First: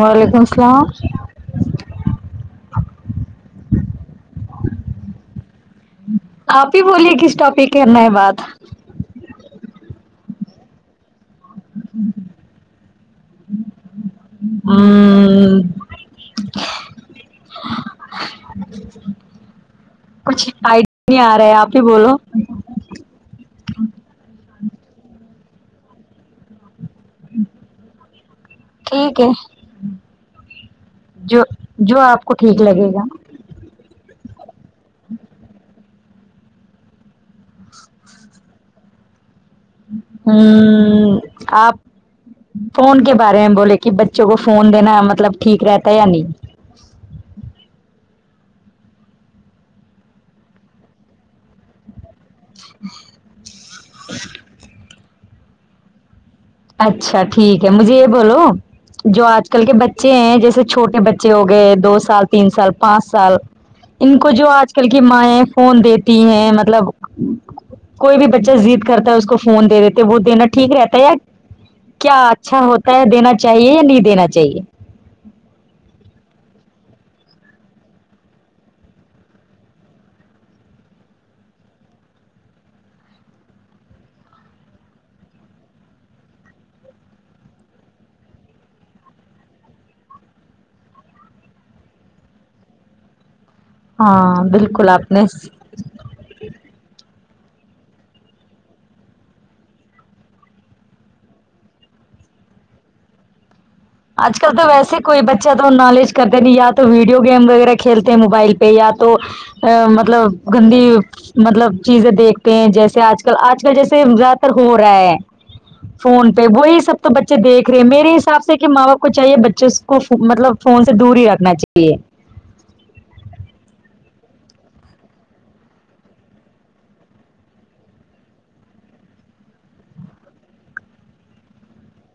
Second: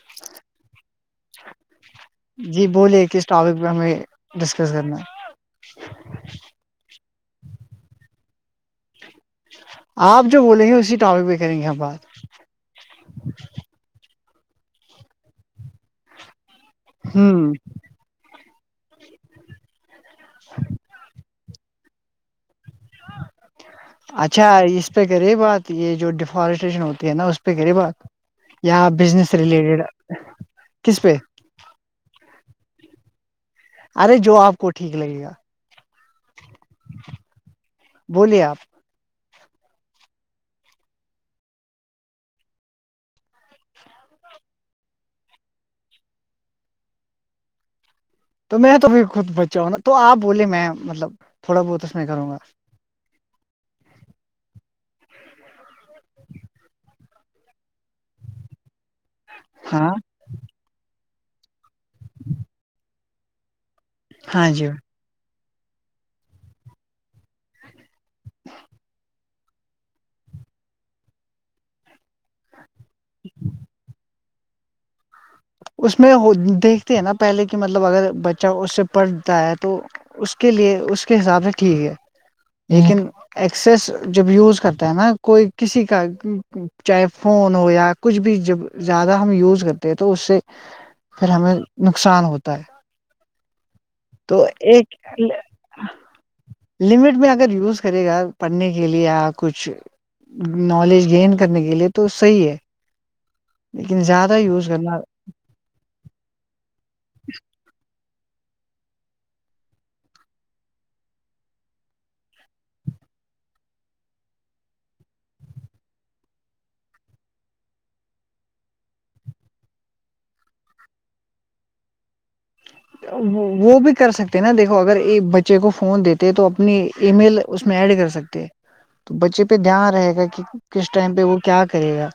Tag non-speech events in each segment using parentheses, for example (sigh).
وعلیکم السلام جی بولیں کس ٹاپک پہ ہمیں ڈسکس کرنا ہے آپ ہی بولیں کس ٹاپک پے کرنا ہے بات آپ جو بولیں گے اسی ٹاپک پہ کریں گے ہم بات ہمم ہوں کچھ آئیڈیا نہیں آ رہا آپ ہی بولو اچھا اس پہ کرے بات یہ جو ڈیفارسٹیشن ہوتا نا اس پہ کرے بات یا ٹھیک ہے بزنس ریلیٹڈ کس پہ جو جو آپ کو ٹھیک لگے گا ارے جو آپ کو ٹھیک لگے گا بولیے آپ ہوں آپ فون کے بارے میں بولے کہ بچوں کو فون دینا مطلب ٹھیک رہتا ہے یا نہیں تو میں تو بھی خود بچہ ہو نا تو آپ بولے میں مطلب تھوڑا بہت اس میں کروں گا اچھا ٹھیک ہے مجھے یہ بولو جو آج کل کے ہاں بچے ہیں جیسے چھوٹے بچے ہو گئے دو سال تین سال پانچ سال ان کو جو ہاں جی آج کل کہ مائیں فون دیتی ہیں مطلب کوئی بھی بچہ زید کرتا ہے اس کو فون دے دیتے وہ دینا ٹھیک رہتا ہے یا کیا اچھا ہوتا ہے دینا چاہیے یا نہیں دینا چاہیے اس میں دیکھتے ہیں نا پہلے کہ مطلب اگر بچہ اس سے پڑھتا ہے تو اس کے لیے اس کے حساب سے ٹھیک ہے لیکن ایکسس جب یوز کرتا ہے نا کوئی کسی کا چاہے فون ہو یا کچھ بھی جب زیادہ ہم یوز کرتے تھے تو اس سے پھر ہمیں نقصان ہوتا ہے تو ہاں بالکل ایک آپ نے لمٹ میں اگر یوز کرئے گا پڑھنے کے لیے یا کچھ نالج گین کرنے کے لیے تو صحیح ہے لیکن زیادہ آج کل تو یوز ویسے کرنا کوئی بچہ تو نالج کرتے نہیں یا تو ویڈیو گیم وغیرہ کھیلتے موبائل پہ یا تو مطلب گندی مطلب چیزیں دیکھتے ہیں جیسے آج کل آج کل جیسے زیادہ تر ہو رہا ہے فون پہ وہی سب تو بچے دیکھ رہے ہیں میرے حساب سے کہ ماں باپ کو چاہیے بچھے اس کو مطلب فون سے دور ہی رکھنا چاہیے وہ بھی کر سکتے نا دیکھو اگر بچے کو فون دیتے تو اپنی ای میل اس میں ایڈ کر سکتے تو بچے پہ دھیان رہے گا کہ کس ٹائم پہ وہ کیا کرے گا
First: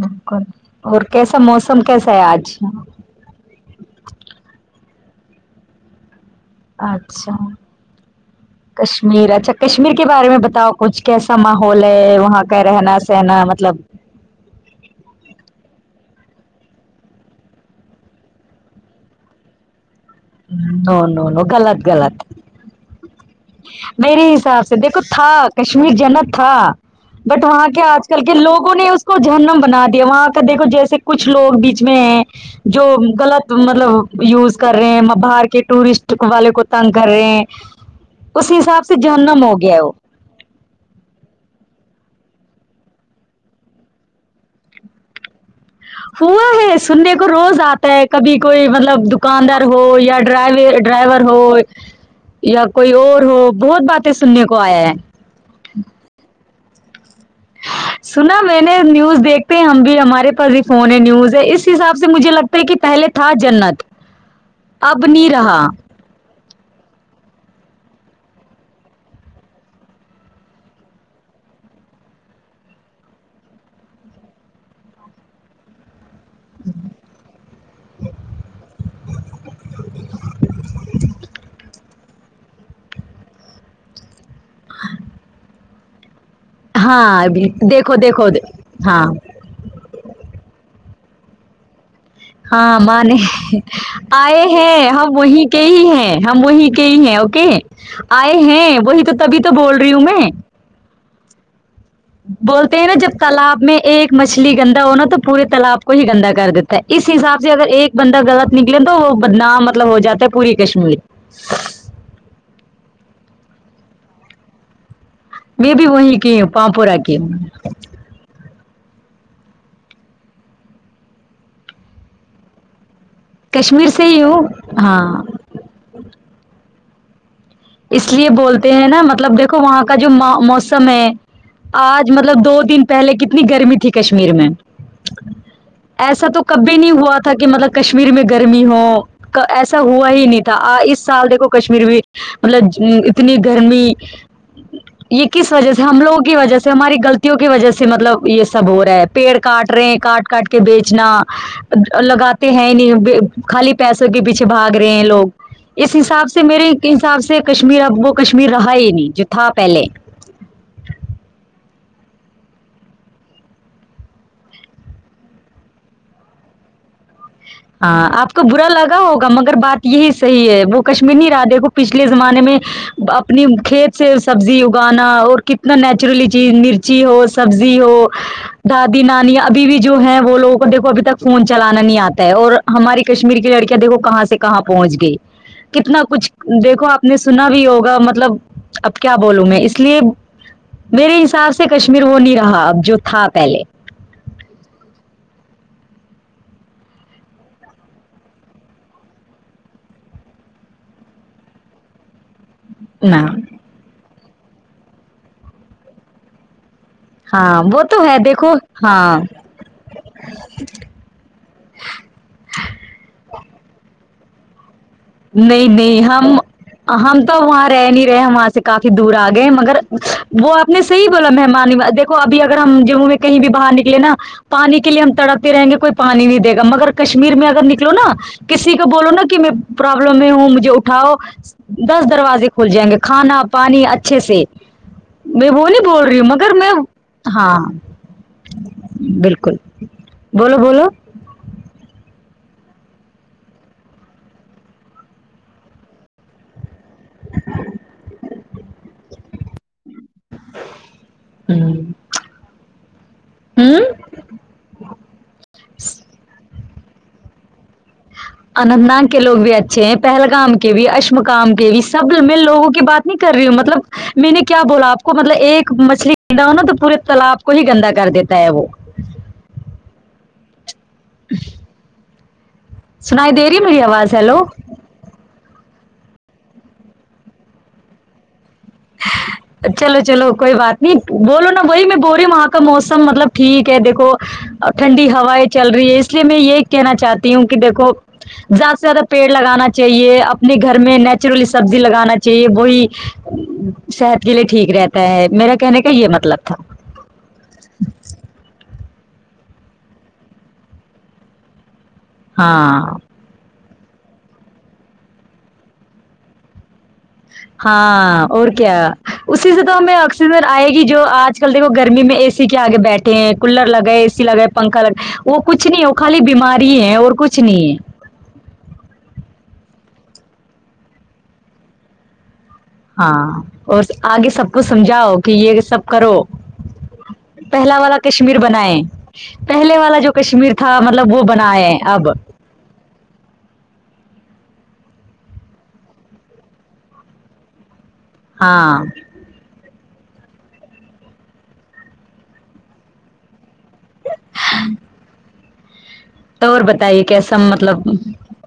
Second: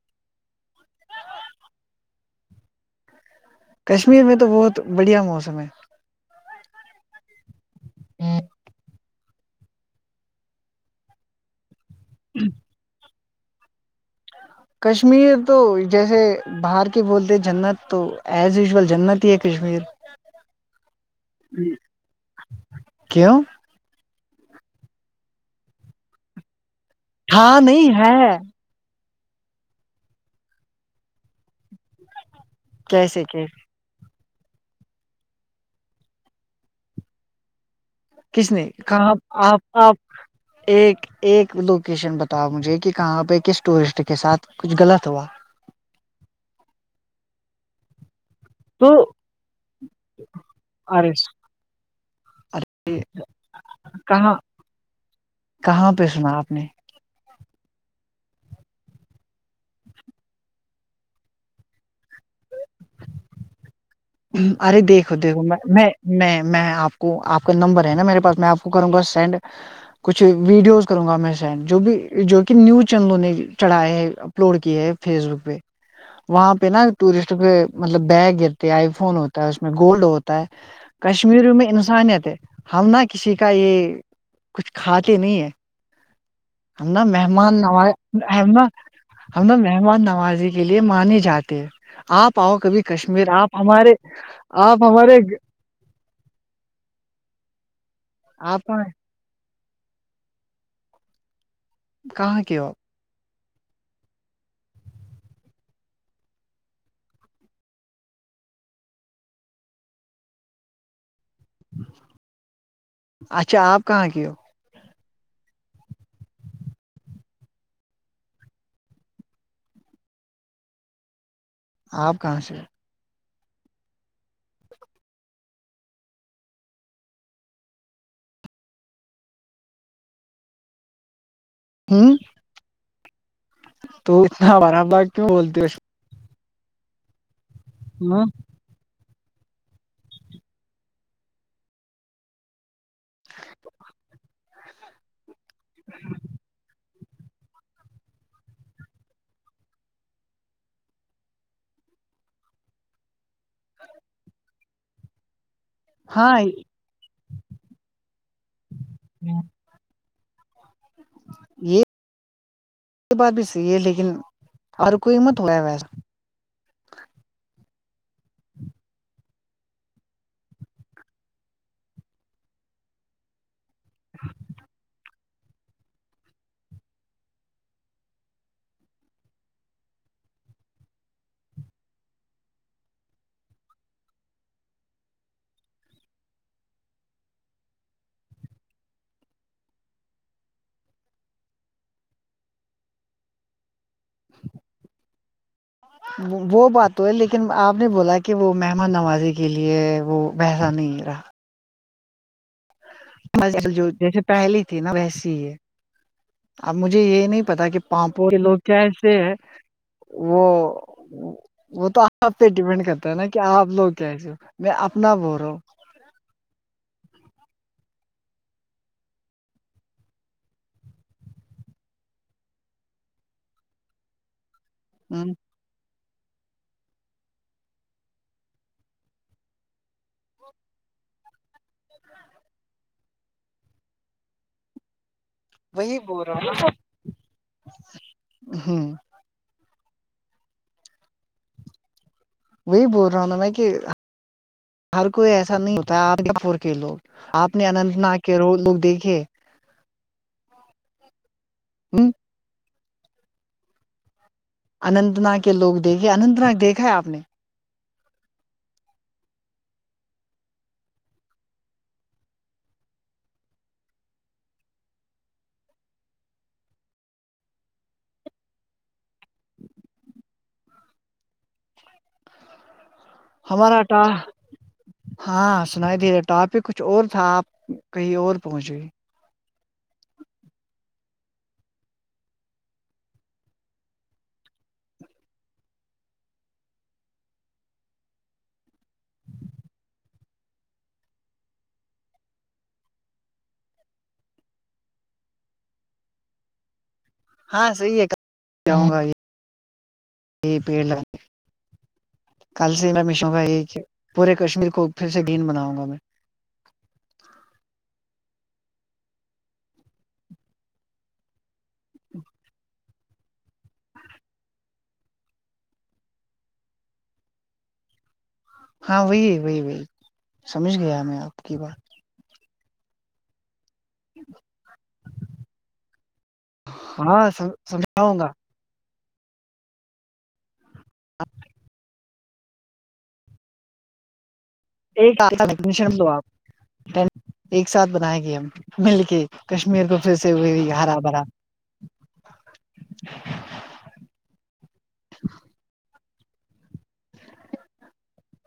بلکل اور کیسا موسم کیسا ہے آج کشمیر میں تو بہت بڑھیا موسم ہے اچھا کشمیر اچھا کشمیر کے بارے میں بتاؤ کچھ کیسا ماحول ہے وہاں کا رہنا کہنا مطلب کشمیر تو جیسے باہر کے بولتے جنت تو ایز یوژول جنت ہی ہے کشمیر نو نو نو غلط غلط کیوں میرے حساب سے دیکھو تھا کشمیر جنت تھا بٹ ہاں وہاں کے نہیں آج کل کے ہے لوگ لگوں نے اس کو جہنم بنا دیا وہاں کا دیکھو جیسے کچھ لوگ بیچ میں جو کیسے غلط کیسے مطلب یوز کر رہے ہیں باہر کے ٹورسٹ والے کو تنگ کر رہے ہیں اس کس نے حساب سے کہاں جہنم ہو گیا آپ ہے وہ آپ ایک ایک لوکیشن بتاؤ مجھے کہ کہاں پہ کس ٹورسٹ کے ساتھ کچھ غلط ہوا ہوا ہے سننے کو روز اتا کبھی کوئی تو مطلب دکاندار ہو یا ڈرائی ارے ڈرائیور ہو یا ارے کوئی اور ہو بہت باتیں کہاں سننے کو آیا ہے کہاں پہ سنا آپ نے سنا میں نے نیوز دیکھتے ہیں ہم بھی ہمارے پاس ہی فون ہے نیوز ہے اس حساب سے مجھے لگتا کی پہلے تھا جنت ارے اب دیکھو نہیں دیکھو رہا میں میں میں آپ کو آپ کا نمبر ہے نا میرے پاس میں آپ کو کروں گا سینڈ کچھ ویڈیوز کروں گا میں سینڈ جو بھی جو کہ نیوز چینلوں نے چڑھاائے ہے اپلوڈ کیے ہے فیس بک پہ وہاں پہ نا ٹورسٹ کے مطلب بیگ آ فون ہوتا ہے اس میں گولڈ ہوتا ہے کشمیری میں انس انسانیت ہے ہم نہ کسی کا یہ کچھ کھاتے نہیں ہے ہم نا ہاں مہمان نواز دیکھو دیکھو ہم نہ ہاں ہم نا مہمان نوازی کے لیے مانے جاتے ہیں آپ آؤ ہاں کبھی ماں نے کشمیر آپ ہمارے آپ ہمارے کہ ہی ہے ہم وہی کے ہی ہیں اوکے آئے آپ ہیں کہاں وہی تو تبھی تو بول رہی ہوں میں کہاں کی ہو بولتے ہیں نا جب تالاب میں ایک مچھلی گندا ہونا تو پورے تالاب کو ہی گندا کر دیتا ہے اس حساب سے اگر ایک بندہ غلط نکلے تو وہ بدنام مطلب ہو جاتا ہے پوری کشمیر اچھا آپ کہاں کے ہو میں بھی وہیں کی ہوں پاامپور کی ہوں آپ کہاں سے کشمیر سے ہی ہوں ہاں اس لیے بولتے ہیں نا مطلب دیکھو وہاں کا جو موسم ہے ہو؟ آج ہوں مطلب دو دن پہلے کتنی گرمی تھی تو کشمیر میں اتنا برا بات کیوں بولتی ہو ایسا تو کب بھی نہیں ہوا تھا کہ مطلب کشمیر میں ہو؟ گرمی ہو ایسا ہوا ہی نہیں تھا اس سال دیکھو کشمیر میں مطلب اتنی گرمی یہ کس وجہ سے ہم لوگوں کی وجہ سے ہماری غلط کی وجہ سے مطلب یہ سب ہو رہا ہے پیڑ کاٹ رہے ہیں کاٹ کاٹ کے بیچنا لگاتے ہیں نہیں خالی پیسوں کے پیچھے بھاگ رہے ہیں لوگ اس حساب ہاں سے میرے حساب سے کشمیر اب وہ کشمیر رہا ہی نہیں جو تھا پہلے یہ یہ بات بھی صحیح ہے لیکن ہر کوئی (unintelligible) ہاں آپ کو برا لگا ہوگا مگر بات یہی صحیح ہے وہ کشمیرنی رہا دیکھو پچھلے زمانے میں اپنی کھیت سے سبزی اگانا اور کت نیچرلی چیز مرچی ہو سبزی ہو دادی نانی ابھی بھی جو ہے وہ لوگوں کو دیکھو ابھی تک فون چلانا نہیں آتا اور ہماری کشمیر کی لڑکیاں دیکھو کہاں سے کہاں پہنچ گئی کتنا کچھ دیکھو آپ نے سنا بھی ہوگا مطلب اب کیا بولوں میں اس لیے میرے حساب سے کشمیر وہ نی رہا اب جو تھا پہلے (inaudible) وہ بات تو ہے لیکن آپ نے بولا کہ وہ مہمان نوازی کے لیے وہ پہلا نہیں رہا نہ میں جو جیسے پہلی تھی نا ویسی ہی ہے اب مجھے یہ نہیں ہاں پتا کہ وہ تو ہے پاپوری دیکھو لوگ کیسے ہاں ہے وہ وہ تو آپ پہ ڈپینڈ کرتا ہے نا کہ آپ لوگ کیسے ہے میں اپنا بول رہا نہیں نہیں ہم ہم تو وہاں رہ نہیں رہے ہیں وہاں سے کافی دور آ گئے مگر وہ آپ نے صحیح کہا بولا مہمان دی کو ابھی اگر ہم جموں میں کہیں بھی باہر نکلے نا پانی کے لیے ہم ہوں تڑپتے رہیں گے کوئی پانی نہیں دے گا مگر کشمیر میں اگر نکلو نا کسی کو بولو نا کہ میں پرابلم میں ہوں مجھے اٹھاؤ دس دروازے کھول جائیں گے کھانا پانی اچھے سے میں وہ نہیں بول رہی ہوں مگر میں ہاں ہ بالکل بولو بولو وہی بول رہا ہوں نہ میں کہ ہر کوئی ایسا نہیں ہوتا ہے آپ پور کے لوگ آپ نے اننت ناگ کے لوگ دیکھے ہمم ام اننت ناگ نا کے لوگ دیکھے اننت ناگ دیکھا ہے آپ نے اننت ناگ کے لوگ بھی اچھے ہیں پہلگام کے بھی اشمکام کے بھی سب میں لوگوں کی بات نہیں کر رہی ہوں مطلب میں نے کیا بولا آپ کو مطلب ایک مچھلی گندا ہو نا تو پورے تالاب کو ہی گندا کر دیتا ہے وہ (inaudible) سنائی دے رہی ہے ہمارا میری آواز ہیلو (unintelligible) ہاں سنائی دے رہا ٹا پک کچھ اور تھا آپ کہیں اور پہنچ گئے (inaudible) چلو چلو کوئی بات نہیں بولو نا وہی میں بول رہی ہوں وہاں کا موسم مطلب ٹھیک ہے دیکھو اور ٹھنڈی ہوائیں چل رہی ہے اس لیے میں یہ کہنا چاہتی ہوں کہ دیکھو زیادہ سے زیادہ پیڑ لگانا چاہیے اپنے گھر میں نیچرلی سبزی لگانا چاہیے وہی صحت کے لیے ٹھیک رہتا ہے میرا کہنے کا یہ مطلب تھا ہاں صحیح ہے جاؤں گا یہ پیڑ لگانے کل سے ہاں میں مشوں گا یہ پورے کشمیر کو پھر سے گرین بناؤں گا میں ہاں اور کیا اسی سے تو ہمیں آکسیزن آئے گی جو آج دیکھو گرمی میں اے سی کے آگے بیٹھے ہیں کولر لگائے اے سی لگائے پنکھا لگا وہ کچھ نہیں وہ خالی بیماری ہے اور کچھ نہیں ہے ہاں وہی ہے وہی وہی سمجھ گیا میں آپ کی بات ہاں اور آگے سب کو سمجھاؤ کہ یہ سب کرو ہاں پہلا والا سمجھاؤں گا کشمیر بنائے پہلے والا جو کشمیر تھا مطلب وہ بنائے اب دو آپ (unintelligible) ایک ساتھ بناے گے ہم ہاں مل کے کشمیر کو پھر سے وہی ہرا بھرا ہ تو اور بتائیے کیسا مطلب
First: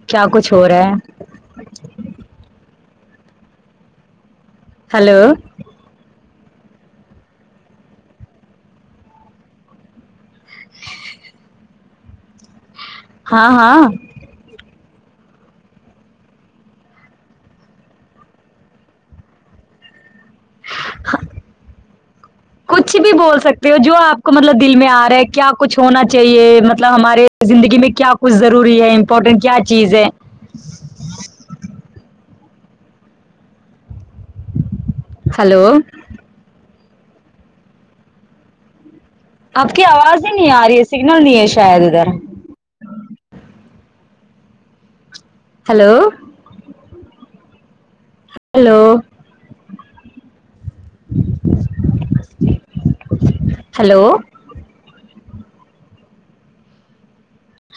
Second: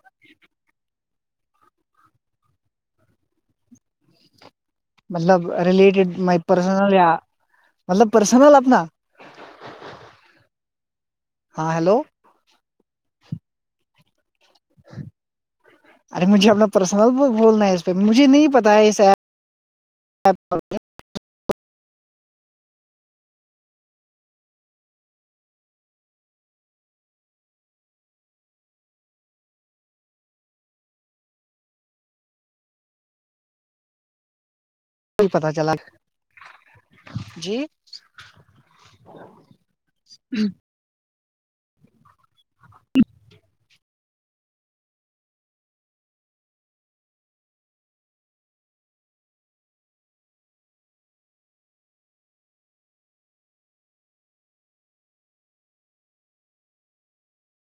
کیا کچھ ہو رہا ہے ہلو مطلب ریلیٹڈ مائی پرسنل یہ مطلب پرسنل اپنا ہاں ہیلو ہاں ہاں ارے مجھے اپنا پرسنل بھولنا ہے اس پہ مجھے نہیں پتہ ہے اس ایپ کچھ بھی بول سکتے ہو جو آپ کو مطلب دل میں آرہے ہے کیا کچھ ہونا چاہیے مطلب ہمارے زندگی میں کیا کچھ ضروری ہے امپورٹنٹ کیا چیز ہے پتہ ہلو چلا جی آپ کی آواز ہی نہیں آ رہی ہے سگنل نہیں ہے شاید ادھر ہیلو ہیلو ہیلو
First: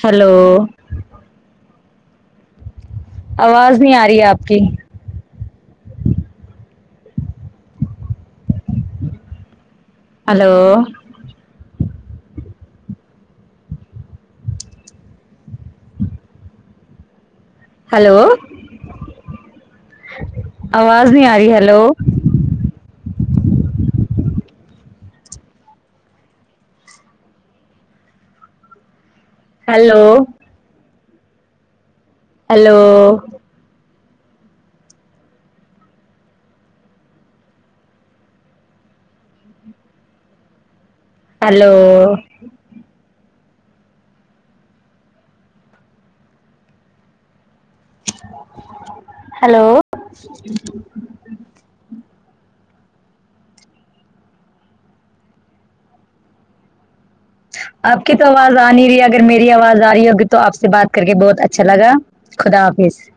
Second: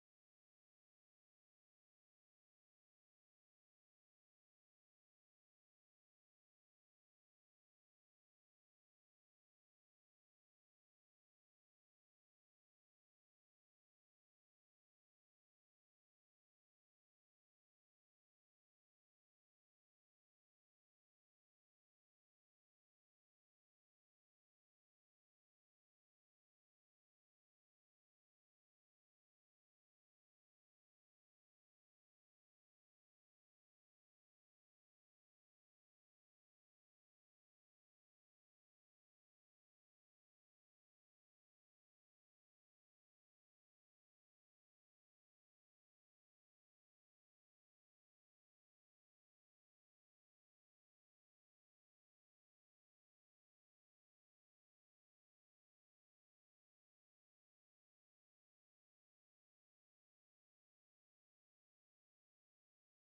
ہیلو آواز نہیں آ رہی ہے آپ کی ہیلو ہیلو آواز نہیں آ رہی hello hello hello hello hello آپ کی تو آواز آ نہیں رہی ہے اگر میری آواز آ رہی ہوگی تو آپ سے بات کر کے بہت اچھا لگا خدا حافظ